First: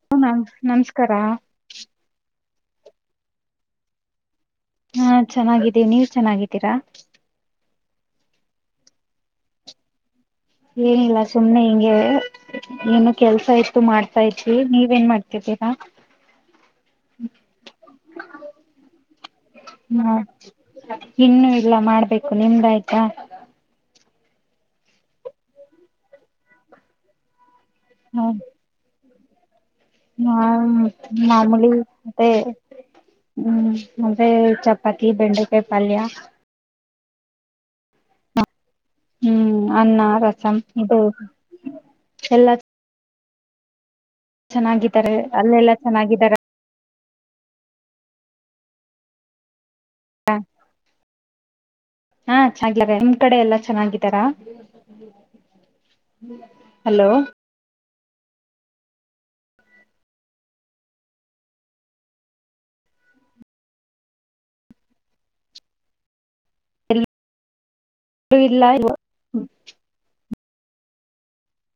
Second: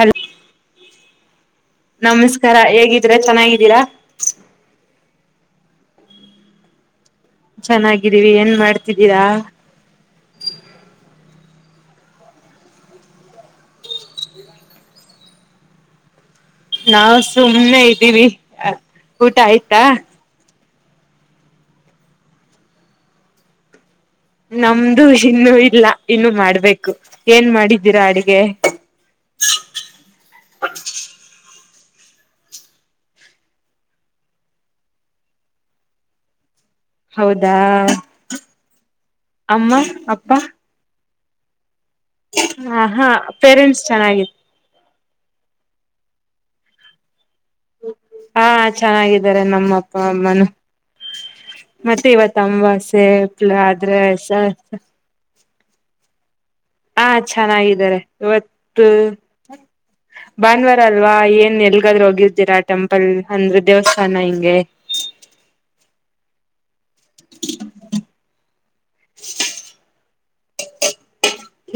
Hello how ನಾಮ್ ನಮಸ್ಕಾರ ತರ ಹೇಗಿದ್ದೀರಾ ಚೆನ್ನಾಗಿದ್ದೀರಾ. ಹಾ ಚೆನ್ನಾಗಿದ್ದೀವಿ ನೀವ್ ಚೆನ್ನಾಗಿದ್ದೀರಾ. ಚೆನ್ನಾಗಿದ್ದೀವಿ ಏನ್ ಮಾಡ್ತಿದ್ದೀರಾ. ಏನಿಲ್ಲ ಸುಮ್ನೆ ಹಿಂಗೆ ಏನು ಕೆಲ್ಸ ಇತ್ತು ಮಾಡ್ತಾ ಇತ್ವಿ ನೀವ್ ಏನ್ ಮಾಡ್ತಿದ್ದೀರಾ. ನಾವ್ ಸುಮ್ಮನೆ ಇದ್ದೀವಿ ಊಟ ಆಯ್ತಾ. ಹ ಇನ್ನು ಇಲ್ಲ ಮಾಡ್ಬೇಕು ನಿಮ್ದ ಆಯ್ತಾ. ನಮ್ದು ಇನ್ನು ಇಲ್ಲಾ ಇನ್ನು ಮಾಡ್ಬೇಕು ಏನ್ ಮಾಡಿದ ದಾರ ಹ ಅಡಿಗೆ [inaudible] ಮಾಮೂಲಿ ಮತ್ತೆ ಹ್ಮ್ ಮತ್ತೆ ಚಪಾತಿ ಬೆಂಡಕಾಯಿ ಪಲ್ಯಾ. ಹೌದಾ ಹ್ಮ್ ಅಮ್ಮ ಅನ್ನ, ರಸಂ ಇದು ಎಲ್ಲಾ ಆ ಹಾ. ಪೇರೆಂಟ್ಸ್ ಚೆನ್ನಾಗಿದೆ. ಚೆನ್ನಾಗಿದ್ದಾರೆ ಅಲ್ಲೆಲ್ಲ ಚೆನ್ನಾಗಿದ್ದಾರ ಹಾ ಚೆನ್ನಾಗಿದ್ದಾರೆ ನಮ್ಮ ಅಪ್ಪ ಬಂದಾನ್ ಮತ್ತೆ ಹಾ ಇವತ್ ಚೆನ್ನಾಗಿದ್ದಾರೆ ಅಮವಾಸೆ ನಿಮ್ ಕಡೆ ಎಲ್ಲಾ ಆದ್ರೆ ಚೆನ್ನಾಗಿದ್ದಾರಾ ಸರ್ [inaudible] ಹಾ ಚೆನ್ನಾಗಿದ್ದಾರೆ. ಇವತ್ತ್ ಭಾನುವಾರ ಅಲ್ವಾ ಏನ್ ಎಲ್ಗಾದ್ರೂ ಹೋಗಿರ್ತಿರಾ ಟೆಂಪಲ್ ಅಂದ್ರೆ ದೇವಸ್ಥಾನ ಹಿಂಗೆ. ಇಲ್ಲಾ [unintelligible]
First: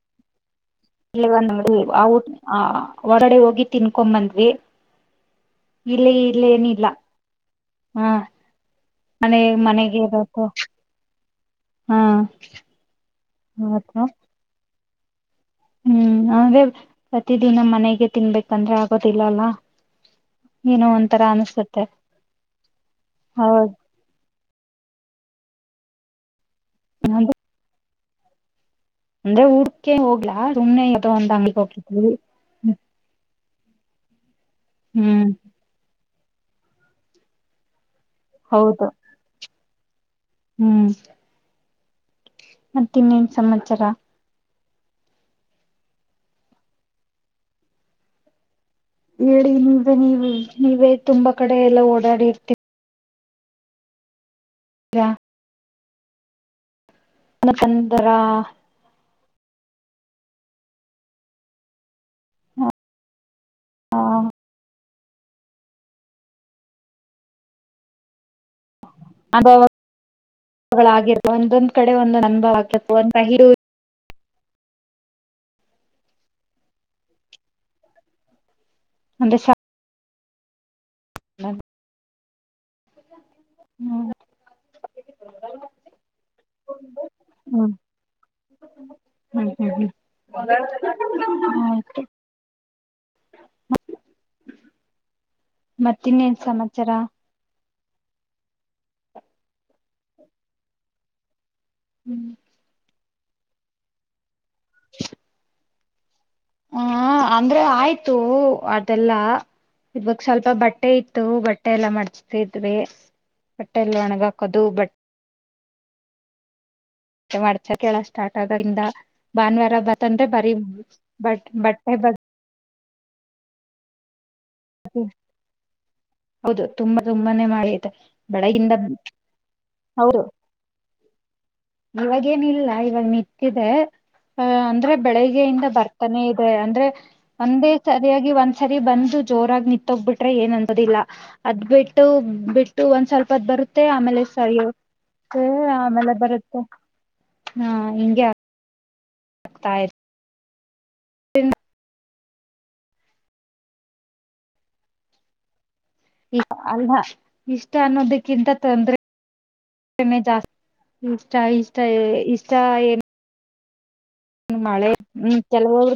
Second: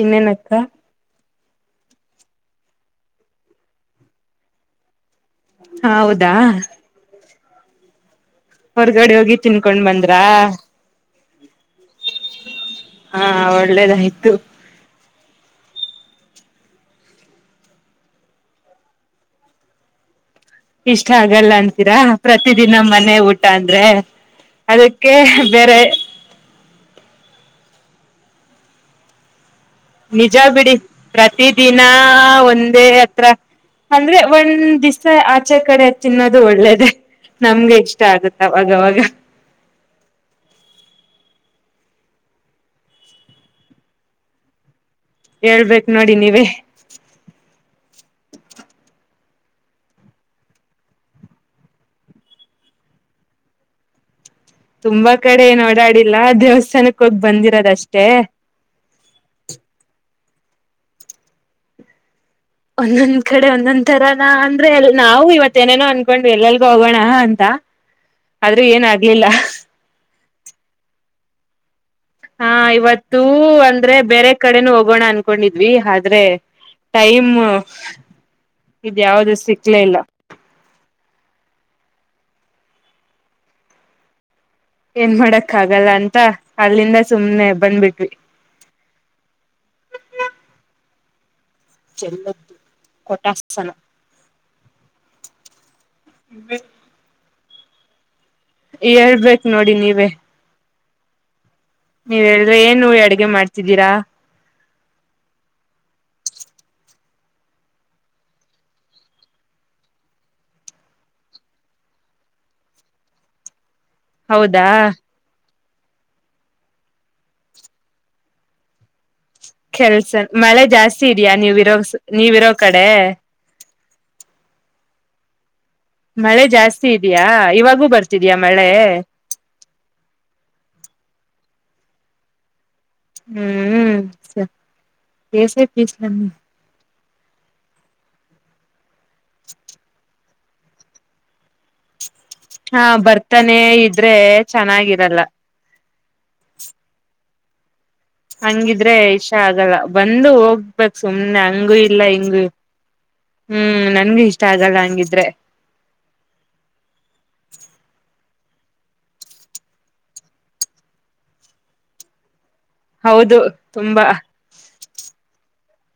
ಇನ್ನೇ ನಕ್ಕಾ. ಇವಾಗ ನೋಡಿ ಆ ಊಟ ಆ ಹೊರಗಡೆ ಹೋಗಿ ತಿನ್ಕೊ ಬಂದ್ವಿ. ಹೌದಾ ಹ್ಮ ಹೊರಗಡೆ ಹೋಗಿ ತಿನ್ಕೊಂಡ್ ಬಂದ್ರಾ ಹಾ ಹಾ ಇವತ್ತು ಒಳ್ಳೇದಾಯ್ತು. ಹ್ಮ್ ಹಂಗೆ ಪ್ರತಿದಿನ ಮನೆಗೆ ತಿನ್ಬೇಕಂದ್ರೆ ಆಗೋದಿಲ್ಲಾ ಅಲ್ವಾ. ಇಷ್ಟ ಆಗಲ್ಲ ಅಂತೀರಾ ಪ್ರತಿದಿನ ಮನೆ ಊಟ ಹೌದ್ ಅಂದ್ರೆ. ಅದಕ್ಕೆ ಬೇರೆ ನಾನು ನಂದೇ ಊರು. ನಿಜ ಬಿಡಿ ಪ್ರತಿ ದಿನ ಹೋಗಿದ್ವಿ ಒಂದೇ ಹತ್ರ ಅಂದ್ರೇ ಒಂದ್ ದಿವಸ ಹ್ಮ್ ಆಚೆ ಕಡೆ ತಿನ್ನೋದು ಒಳ್ಳೇದೆ ನಮ್ಗೆ ಇಷ್ಟ. ಇಷ್ಟ ಆಗುತ್ತ ಹೌದು ಅವಾಗವಾಗ. ಹ್ಮ್ ಮತ್ತ ಇನ್ನೇನ್ ಸಮಾಚಾರ ಹೇಳ್ಬೇಕು ನೋಡಿ ನೀವೇ ಹೇಳಿ ನೀವ ನೀವು ನೀವೇ ತುಂಬಾ ಕಡೆ ಎಲ್ಲ ಓಡಾಡಿರ್ತೀರಿ ತುಂಬಾ ಕಡೆ ಏನ್ ಓಡಾಡಿ ಲ್ಲ ದೇವಸ್ಥಾನಕ್ಕೆ [inaudible] ೋಗ ಬಂದಿರೋದಷ್ಟೇ ಮತ್ತೊಂದರ ಹ ಒಂದೊಂದ್ ಕಡೆ ಒಂದೊಂದ್ ತರಾನ ಅಂದ್ರೆ ನಾವು ಇವತ್ತೇಏನೇನೋ ಅನ್ಕೊಂಡ್ವಿ ಎಲ್ಲಲ್ಗ ಹೋಗೋಣ ಅಂತ ಆದ್ರೂ ಏನ್ ಆಗ್ಲಿಲ್ಲ ಗಳಾಗಿರುವ ಒಂದೊಂದು ಹಾ ಇವತ್ತುೂ ಅಂದ್ರೆ ಬೇರೆ ಕಡೆನ ಹೋಗೋಣ ಅನ್ಕೊಂಡಿದ್ವಿ ಆದ್ರೆ ಟೈಮ್ ಇದ ಯಾವ್ದ ಸಿಕ್ಲೇ ಇಲ್ಲ ಹ ಹ್ಮ ಏನ್ ಮಾಡಕ್ ಆಗಲ್ಲ ಅಂತ ಅಲ್ಲಿಂದ ಸುಮ್ನೆ ಹ್ಮ್ ಬಂದಬಿಟ್ವಿ ಹ ಚೆಲ್ಲದ್ದು ಕೊಟಾಸನ ಮತ್ತಿನ್ನೇನ್ ಸಮಾಚಾರ ಹೇಳ್ಬೇಕು ನೋಡಿ ನೀವೇ ನೀವ ಹೇಳಿದ್ರೆ ಏನ್ ಅಡ. ಮಾಡ್ತಿದ್ದೀರಾ. [inaudible] ಹಾ ಅಂದ್ರೆ ಆಯ್ತು ಅದೆಲ್ಲಾ ಇವಾಗ ಸ್ವಲ್ಪ ಬಟ್ಟೆ ಇತ್ತು ಬಟ್ಟೆ ಎಲ್ಲಾ ಮಾಡಡ್ಸ್ತಿದ್ವಿ. ಬಟ್ಟೆೆಯಲ್ಲಿ ಒಣಗಾ ಕದು ಹೌದಾ. ಬಟ್ಟ. ಮತ್ತೆ ಮರ್ಚಕೇಳ ಸ್ಟಾರ್ಟ್ ಆಗದಿಂದ. ಕೆಲ್ಸ ಮಳೆ ಜಾಸ್ತಿ ಇದ್ಯಾ ಬಟ್ ನೀವ ಇರೋ ಬಟ್ಟೆ ಬಗ್ಗೆ ನೀವರೋ ಕ. [inaudible] ಹ. ಮಳೆ ಜಾಸ್ತಿ ಇದ್ಯಾಾ ಮಾಡಿ ಇವಾಗೂ ಬರ್ತಿದ್ಯಾ ಮಳೆ. ಬೆಳಗಿಂದ ಇವಾಗೇನ ಇಲ್ಲ. ಇವಾಗ ನಿಂತಿದೆ ಹ್ಮ್ ಅಹ ಅಂದ್ರೆ ಬೇಸೆ ಬೆಳಿಗ್ಗೆಯಿಂದ ಪೀಸ್ ಬರ್ತಾನೆ ಇದೆ ಅಂದ್ರೆ. ಒಂದೇ ಸರಿಯಾಗಿ ಒಂದ್ಸರಿ ಬಂದ. ಜೋರಾಗಿ ನ ನಿಂತೋಗ್ಬಟ್ಟು. ಏನ್ಂತದಿಲ್ಲ ಅದ್ ಬಿಟ್ಟು. ಹಾ ಬಿಟ್ಟು ಒಂದ್ ಸ್ವಲ್ಪದ್ ಬರ್ತಾನೆ ಬರುತ್ತೆ ಇದ್ರೆ ಆಮೇಲೆ ಸರಿ ಚೆನ್ನಾಗಿರಲ್ಲ ಆಮೇಲೆ. ಬರ. ಹಾ. ಹಂಗಿದ್ರೆ. ಷ್ಟ ಆಗ್ತಾ ಆಗಲ್ಲ ಇ ಬಂದು ಹೋಗ. ಹಕ್ ಸು್ನೆ ಹಂಗೂ ಇಲ್ಲ ಹಂಗ. ಹ ಹ್ಮ್ ನನ್ಗೆ ಇಷ್ಟ ಆಗಲ್ಲ ಹಂಗಿದ್ರೆ. ಇ ಅಲ್ಲ ಇಷ್ಟ ಅನ್ನೋದಕ್ಕಿಂತ ತೊಂದ್ರೆ ಜಾಸ್ತಿ ಇಷ್ಟ ಇಷ್ಟ ಇಷ್ಟ. ಏನು ಹೌದು. ತುಂಬಾ. ಮಳೆ ಹ್ಮ ಕೆಲವೊರು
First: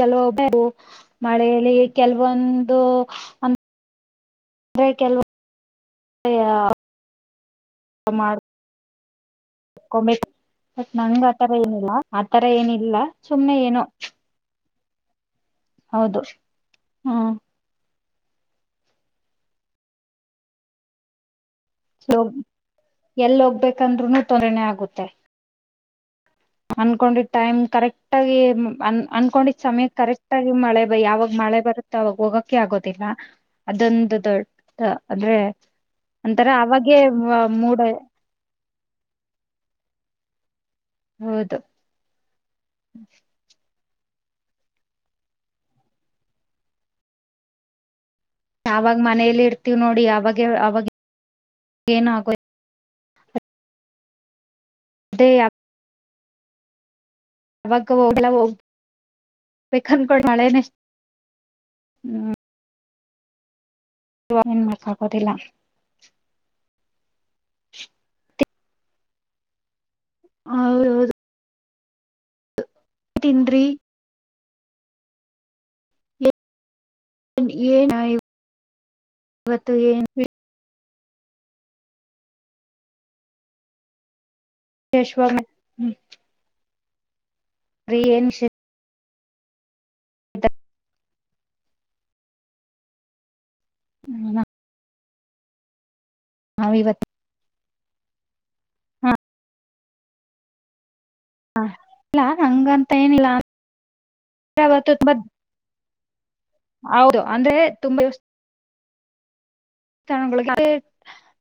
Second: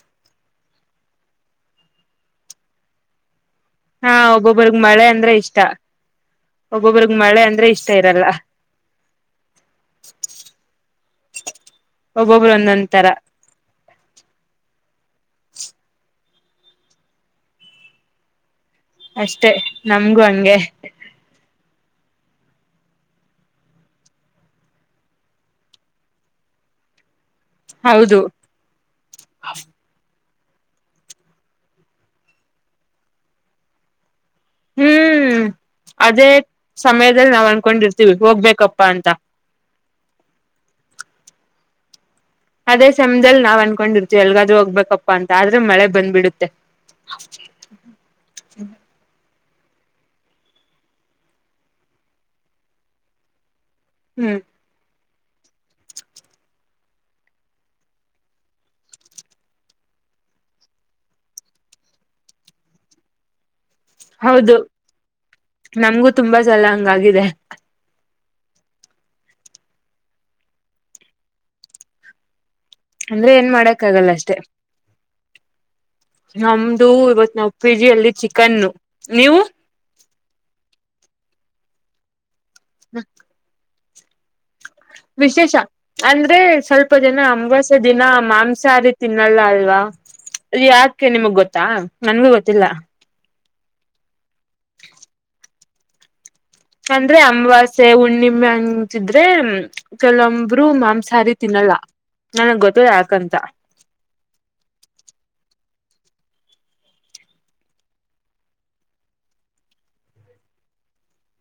ಕೆಲವೊ ಮಳೆಯಲ್ಲಿ ಕೆಲವೊಂದು. ಹಾ ಒಬ್ಬೊಬ್ರಗ್ ಮಳೆ ಅಂದ್ರೆ ಇಷ್ಟ ಒಬ್ಬೊಬ್ಬ್ರಗ್ ಮಳೆ ಅಂದ್ರೆ ಇಷ್ಟ ಇರಲ್ಲ. ಂಬಿ ಬಟ್ ನಂಗ ಆಥರ ಏನಿಲ್ಲ ಆತರ ಒಬ್ಬೊಬ್ರು ಒಂದೊಂದ್ ಏನಿಲ್ಲ ತರ ಸುಮ್ಮನೆ ಏನು. ಹೌದು. ಹಾ. ಅಷ್ಟೆ ನಮ್ಗೂ ಹಂಗೆ. ೋಗ ಎಲ್ಲ ಹೋಗ್ಬೇಕಂದ್ರುನು ತತ್ೋರಣೆ ಆಗುತ್ತೆ. ಅನ್ಕೊಂಡಿ. ಟೈಮ್ ಕರೆಕ್ಟ್ ಹೌದು ಆಗಿ ಅನ್ಕೊಂಡಿದ ಸಮಯ ಕರೆಕ್ಟ್. ಾಗಿ ಮಳೆ ಯಾವಾಗ ಮಳೆ ಬರುತ್ತೋ ಅವಾಗ ಹೋಗಕ್ಕೆ ಆಗೋದಿಲ್ಲ ಅದೊಂದುೊ. ಹ್ಮ್ ಅದೇ ಅವಾಗೆ ಸಮಯದಲ್ಲಿ ನಾವ್ ಮೂಡ ಅನ್ಕೊಂಡಿರ್ತೀವಿ ಹೋಗ್ಬೇಕಪ್ಪಾ ಅಂತ ಹೌದು ಅದೇ ಸಮ್ದಲ್ ನಾವ್ ಅನ್ ಕಕೊಂಡಿರ್ತ ಎಲ್ಗಾದ್ೂ ಹೋಗ್ಬೇಕಪ್ಪಾ ಅಂತ ಆದ್ರೆ ಮಳೆ ಬಂದ್ಬಿಡುತ್ತೆ ಯಾವಾಗ ಮನೇಲಿ ಇಡ್ತವಿ ್ ನೋಡಿ ಅವಾಗ ಅವಾಗ ಏನ್ ಹಕ ಹ್ಮ್ ಅದೇ ಅವಾಗ ಹಲ್ಲ ಹೋಗ ಬಕ ಮಳೆನೆೇ ಹ್ಮ್ ಹೌದು ಮಾಡಕ್ ಆಗೋದಿಲ್ಲ ನಮ್ಗೂ ತುಂಬಾ ಸಲ ಹಂಗಾಗಿದೆ ಹೌದ ಹೌದು ಅಂದ್ರೆ ಏನ್ ಮಾಡಕ್ ಆಗಲ್ಲ ಅಷ್ಟೇ ನ ಇದು ಇವತ್ ಏನ್ ನಾಲ್ಕು ಕೆ ಜಿ ಏನ್ ಅಲ್ಲಿ ಚಿಕನ್ನು ನೀವು ಇವತ್ತು ಏನ್ ಹ್ಮ ವಿಶೇಷವಾಗಿ ವಿಶೇಷ ಅಂದ್ರೆ ಸ್ವಲ್ಪ ನ ವಸ ಬರೀ ದಿನ ಏನ್ ವಿಶೇಷ ಮಾಂಸತಿ ತಿನ್ನಲ್ಲ ಅಲ್ವಾ ಅದು ಯಾಕೆ ನಿಮಗ್ ಗೊತ್ತಾ ನನ್ಗೂ ಗೊತ್ತಿಲ್ಲ ನಾವ್ ಇವತ್ತು ಅಂದ್ರೆ ಅಮಾಸ್ಯೆ ಹುಣ್ಣಿಮೆ ಹ ಅಂತಿದ್ರೆ ಚಲಂಬೂ ಮಾಂಸ ಹಾ ಇಲ್ಲಾ ಹಂಗಂತ ಯಾಕಂತ ಏನಿಲ್ಲತ್ತುುಂಬ ಹೌದು ಅಂದ್ರೆ ತುಂಬ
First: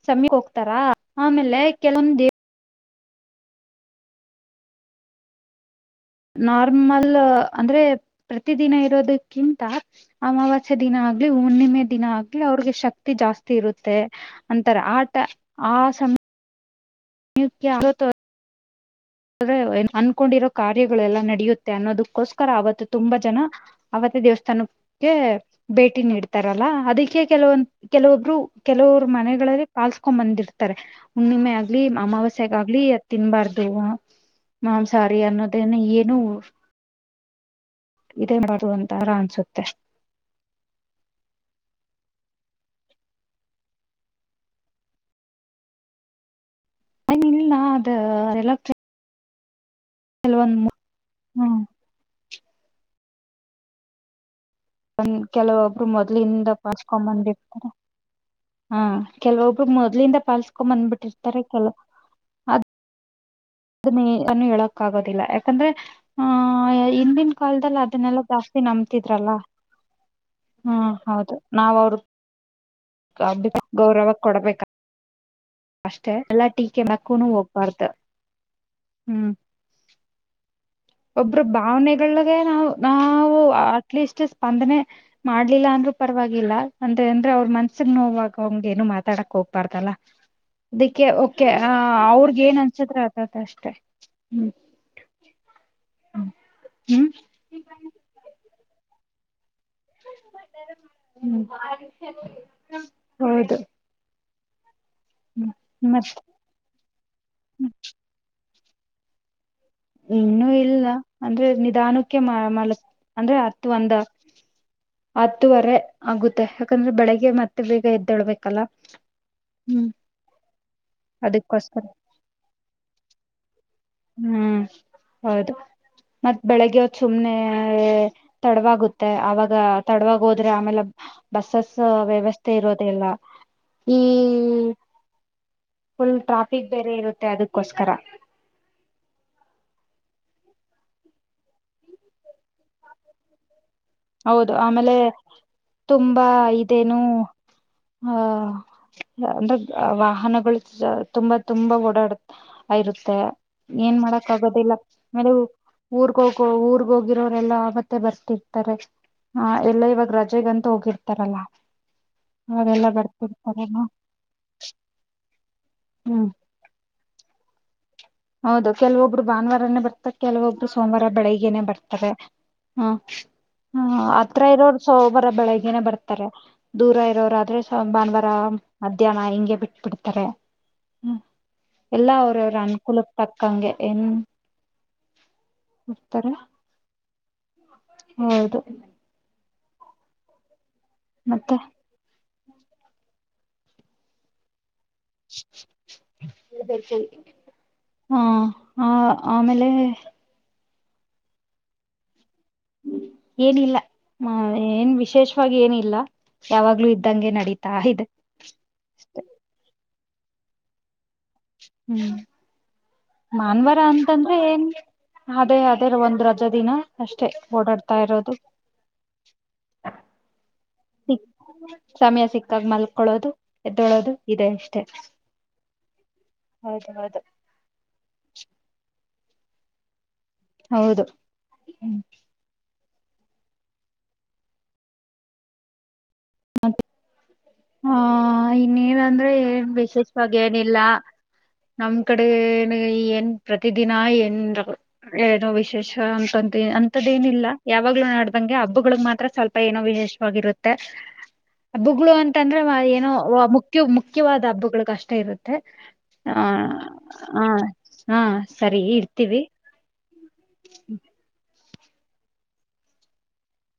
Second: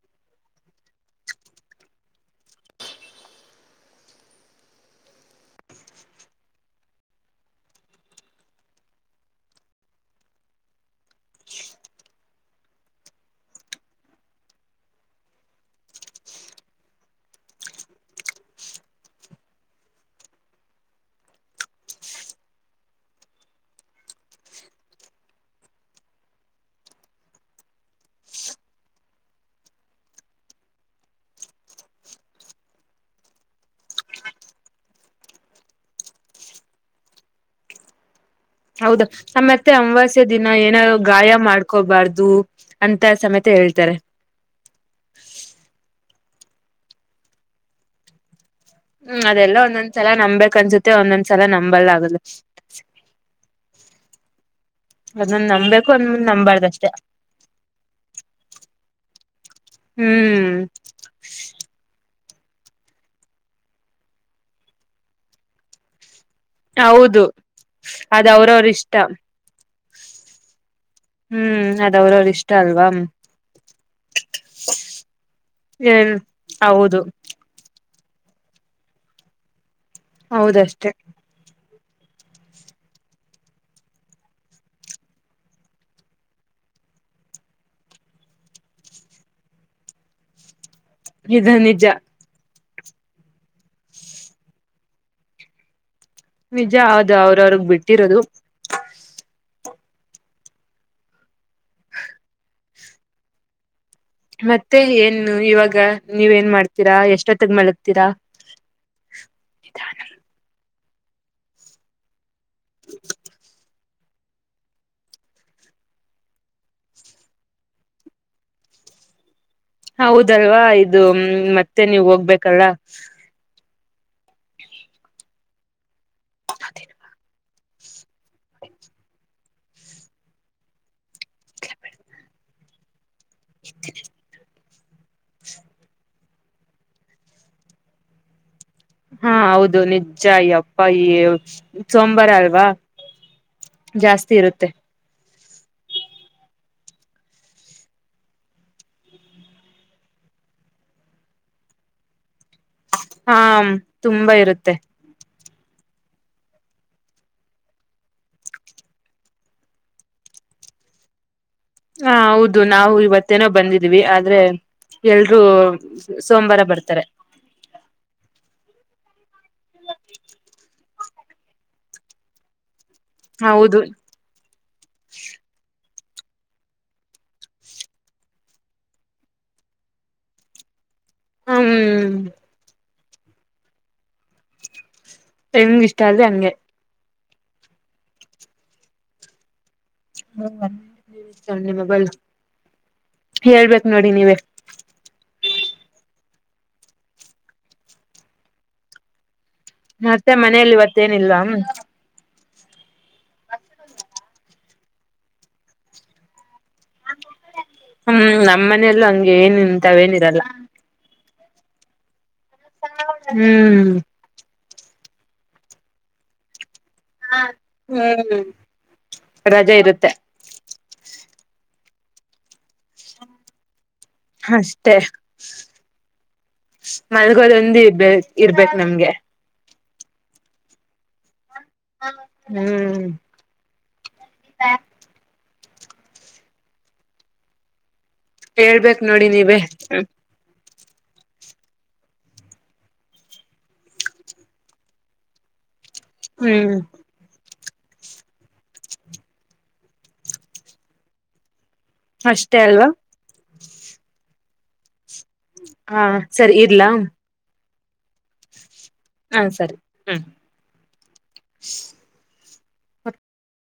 ಸಮಯಪ ಹೋಗ್ತಾರಾ ಆಮೇಲೆ ಕೆಲವೊಮ್ಮ ದೇ ನಾರ್ಮಲ್ ಅಂದ್ರೆ ಪ್ರತಿ ದಿನ ಇರೋದಕ್ಕಿಂತ ಅಮಾವಾಸ್ಯ ದಿನ ಆಗ್ಲಿ ಹುಣ್ಣಿಮೆ ದಿನ ಆಗ್ಲಿ ಅವ್ರಿಗೆ ಶಕ್ತಿ ಜಾಸ್ತಿ ಇರುತ್ತೆ ಅಂತಾರೆ ಆಟ ಆ ಸಮ ನೀವು ಕ ಹದತ ಆದ ಅನ್ಕೊಂಡಿರೋ ಕಾರ್ಯಗಳುೆಲ್ಲಾ ನಡೆಯುತ್ತೆ ಅನ್ನೋದಕ್ಕೋಸ್ಕರ ಅವವತ್ತು ತುಂಬಾ ಜನ ಅವವತ್ತ ದೇವಸ್ಥಾನಕ್ಕೆ ಭೇಟಿ ನೀಡ್ತಾರಲ್ಲಾ ಅದಕ್ಕೆ ಕೆಲವೊ ಕೆಲವೊಬ್ರು ಕೆಲವರು ಮನೆಗಳಲ್ಲಿ ಪಾಲ್ಸ್ಕೊಂಡ್ ಬಂದಿರ್ತಾರೆ ಹುಣ್ಣಿಮೆ ಆಗ್ಲಿ ಅಮಾವಾಸ್ಯಗಾಗ್ಲಿ ತಿನ್ಬಾರ್ದು ನನ್ ಸಾರಿ ಅನ್ನೋದನ್ನು ಏನು ಇದೇ ಮಾಡಬಾರ್ದು ಹೌದಾ ಅಂತಾರ ಅನ್ಸುತ್ತೆ ನತ್ತೆ ಅಮವಾಸ್ಯ ದಿನ ಏನಾದ ಗಾಯ ಮಾಡ್ಕೋಬಾರ್ದು ಅಂತ ಸಮೇತ ಹೇಳ್ತಾರೆ ಏ ಇಲ್ಲ ಅದ ಎಟ್ರ ಹ ಅದೆಲ್ಲ ಒಂದ ಒಂದ್ ಸಲ ನಂಬ್ಬೇಕಕ್ ಅನ್ಸುತ್ತೆ ಒಂದೊಂದ್ಲ ಹ್ಮ್ ನಂಬಲ್ ಆಗದು [inaudible] ಒಂದ ಕೆಲವೊಬ್ರು ಮೊದ್ಲಿಂದ ಪಲ್ಸ್ಕೊ ಬಂದಿರ್ತಾರೆ ಹಾ ಕೆಲವೊಬ್ರು ಮೊದ್ಲಿಂದ ಹ್ಮ್ ಪಲ್ಸ್ಕೊ ಬಂದ್ಬಿಟ್ಟಿರ್ತಾರೆ ಕೆಲ ಅದ ಅದನ್ನೇ ಅನ್ನು ಹೇಳಕ್ ಆಗೋದಿಲ್ಲ ಯಾಕಂದ್ರೆ ಹ ಹೌದು ಹಿಂದಿನ ಕಾಲದಲ್ಲಿ ಅದನ್ನೆಲ್ಲಾ ಅದ್ ಜಾಸ್ತಿ ಅವ್ರವ್ರ ಇಷ್ಟ ನಂಬ್ತಿದ್ರಲ್ಲ ಹ್ಮ್ ಹ್ಮ್ ಅದ ಅವ್ರ ಅವ್ರ ಇಷ್ಟ ಅಲ್ವಾ ಅ ಗೌರವ ಕೊಡ್ಬೇಕ ಏನ್ ಅಷ್ಟೆ ಎಲ್ಲಾ ಟೀಕೆ ಹೌದು ಮಕ್ಕುನು ಹೋಗ್ಬಾರ್ದು ಹ್ಮ್ ಹೌದಷ್ಟೇ ಒಬ್ರು ಭಾವನೆ ಗೆ ನಾವ್ ನಾವು ಅಟ್ಲೀಸ್ಟ್ ಸ್ಪಂದನೆ ಮಾಡ್ಲಿಲ್ಲ ಅಂದ್ರರು ಪರವಾಗಿಲ್ಲ ಅಂತ ಅಂದ್ರೆ ಅವ್ರ ಮನ್ಸಗ್ ನೋವಾಗ ಅವಮ್ಗೆ ಏನು ಮಾತಾಡಕ್ ಹೋಗ್ಬಾರ್ದಲ್ಲ ಅದಕ್ಕೆ ಕೆ ಇದು ಆ ನಿಜ ಅವ್ರಗ ಏನ್ ತ್ರ ಆತತ ಅಷ್ಟೇ ಹ್ಮ್ ಹ್ಮ್ ನಿಜ ಹ್ಮ್ ಹೌದು ಅವ್ರ ಅವ್ರಗ್ ಬಿಟ್ಟಿರೋದು ಹ್ಮ ಹೌದು ಮತ್ತೆ ಮತ್ತೆ ಏನು ಇವಾಗ ಹ್ಮ್ ಮತ್ತ ನೀವ ಏನ್ ಮಾಡ್ತೀರಾ ಎಷ್ಟೊತ್ತಗ ಮಲಗ್ತೀರಾ [inaudible] ಇನ್ನುೂ ಇಲ್ಲ ಅಂದ್ರೆ ನಿಧಾನಕ್ಕೆ ಲ್ ಅಂದ್ರೆ ಹತ್ತು ಒಂದ ಹತ್ತುವರೆ ಆಗುತ್ತೆ ಯಾಕಂದ್ರೆ ಬೆಳಿಗ್ಗೆ ಮತ್ತೆ ಬೇಗ ಎದ್ದೊಳ್ಬೇಕಲ್ಲ ಹೌದಲ್ವಾ ಇದು ಮತ್ತೆ ಅದಕ್ಕೋಸ್ಕರ ನೀವ ಹೋಗ್ಬೇಕಲ್ಲ ಸ ಹ್ಮ್ ಹೌದು ಮತ್ತತ್ ಬೆಳಿಗ್ಗೆ ಸುಮ್ನೆ ತಡವಾಗುತ್ತೆ ಆವಾಗ ತಡವಾಗಿ ಹೋದ್ರೆ ಆಮೇಲೆ ಬಸ್ಸಸ್ ವ್ಯವಸ್ಥೆ ಇರೋದೆಲ್ಲ ಹ್ಮ್ ಫುಲ್ ಟ್ರಾಫಿಕ್ ಬೇರೆ ಇರುತ್ತೆ ಅದಕ್ಕೋಸ್ಕರ ಹಾ ಹೌದು ನಿಜ್ಜ ಅ ಅಪ್ಪ ಈ ಸೋಂವಾರ ಅಲ್ವಾ ಜಾಸ್ತಿ ಹೌದು ಇರುತ್ತೆ ಆಮೇಲೆ ತುಂಬಾ ಇದೇನು ಆ ಅಂದ್ರೆ ವಾಹನಗಳು ತುಂಬಾ ತುಂಬಾ ಓಡಾಡುತ್ತೆ ಇರುತ್ತೆ ಹಾ ಏನ್ ಮಾಡಕ್ ತುಂಬಾ ಆಗೋದಿಲ್ಲ ಇರುತ್ತೆ ಆಮೇಲೆ ಊರ್ಗ ಹೋಗೋ ಊರ್ಗ್ ಹೋಗಿರೋರೆಲ್ಲಾ ಆ ಮತ್ತೆ ಬರ್ತಿವಿ ಆ ಎಲ್ಲ ಇವಾಗ ರಜೆಗಂತೂ ಹೋಗಿರ್ತಾರಲ್ಲ ಹಾ ಹೌದು ಅವಾಗೆಲ್ಲಾ ನಾವು ಇವತ್ತೇನೋ ಬರ್ತಿರ್ತಾರಲ್ಲ ಬಂದಿದೀವಿ ಆದ್ರೆ ಎಲ್ರೂ ಹ್ಮ್ ಸೋಮವಾರ ಬರ್ತಾರೆ ಹೌದು ಕೆಲವೊಬ್ರು ಭಾನುವಾರನೇ ಬರ್ತಾ ಕೆಲವೊಬ್ರು ಸೋಮವಾರ ಬೆಳಿಗ್ನೆ ಬರ್ತಾರೆ ಹ್ಮ ಹೌದು ಹ ಅತ್ರ ಇರೋರು ಸೋಬರ ಬೆಳಗ್ನೆೇ ಬರ್ತ ದೂರ ಇರೋರ ಆದ್ರೆ ಭಾನುವಾರ ಮಧ್ಯಾಹ್ನ ಹಿಂಗೆ ಬಿಟ್ಬ ಬಿಡ್ತಾರೆ ಹ್ಮ ಹ್ಮ್ ಎಲ್ಲಾ ಅವರವರು ಅನ್ ಕುಲಪ್ ತಕ್ಕಂಗೆ ಏನ್ ಹೆಂಗ ಇಷ್ಟ ಅದೆ ಇರ್ತಾರೆ ಹಂಗೆ ಹೌದು ಹ್ಮ್ ಮತ್ತೆ ಚ ಮ ಬಲ್ ಹೇಳ್ಬೇಕ ನೋಡಿ ನೀವೇ ಹಾ ಹ ಮತ್ತೆ ಮನೇೆಯಲ್ಲಿ ಇವತ್ತು ತ್ತೇನಿಲ್ಲ ಏನಿಲ್ಲ ಏನ್ ವಿಶೇಷವಾಗಿ ಏನಿಲ್ಲ ಯಾವಾಗ್ಲೂ ಇದ್ದಂಗೆ ನಡೀತಾ ಇದೆ ಅ ತಾವೇನಿರಲ್ಲ ಹ್ಮ್ ಮಾನ್ವರ ಹ್ಮ್ ಅಂತಂದ್ರೆ ಏನ್ ಅದೇ ಅದೇ ರ ಒಂದ್ ರಜಾ ದಿನ ಅಷ್ಟೇ ಹಾ ಓಡಾಡ್ತಾ ಇರೋದು ಹ್ಮ್ ರಜೆ ಇರುತ್ತೆ ಸಿ ಸಮಯ ಸಿಕ್ಕಾಗ ಮಲ್ಕೊಳ್ಳೋದು ಎ ಅಷ್ಟೆ ಹೌದು ಹೌದು ಮಲ್ಗೋದೊಂದು ಇಬ ಇರ್ಬೇಕು ನಮ್ಗೆ ಹೌದು ಹ್ಮ್ ಹ್ಮ ಇ ಹ ಹೇಳ್ಬೇಕು ನೋಡಿ ಇನ್ನೇನಂದ್ರೆ ನೀವೇ? ಏನ್ ವಿಶೇಷವಾಗಿ ನಮ್ ಕಡೆ ಏನೋ ಪ್ರತಿ ದಿನ ವಿಶೇಷ ಇಲ್ಲ...? ಅಂತ ಹ್ಮ್ ಅಂತದೇನಿಲ್ಲ? ಯಾವಾಗ್ಲೂ ನಡ್ದಂಗೆ ಹಬ್ಬಗಳಗ್ ಮಾತ್ರ ಸ್ವಲ್ಪ ಏನೋ ವಿಶೇಷವಾಗಿರುತ್ತೆ. ಬುಗ್ಲು ಅಷ್ಟೇ ಅಂತಂದ್ರೆ ಅಲ್ವಾ ಏನೋ ಮು.? ಎಷ್ಟು ಮುಖ್ಯವಾದ ಹಬ್ಬಗಳು? ಎಷ್ಟ ಇರುತ್ತೆ ಹಾ ಹ.. ಸರಿ ಇರ್ಲಾ ಹ..? ಹಾ.... ಸರಿ ಇರ್ತೀವಿ... ಹಾ ! ಸರಿ ಹ್ಮ್.. ಹ್ಮ.. [inaudible]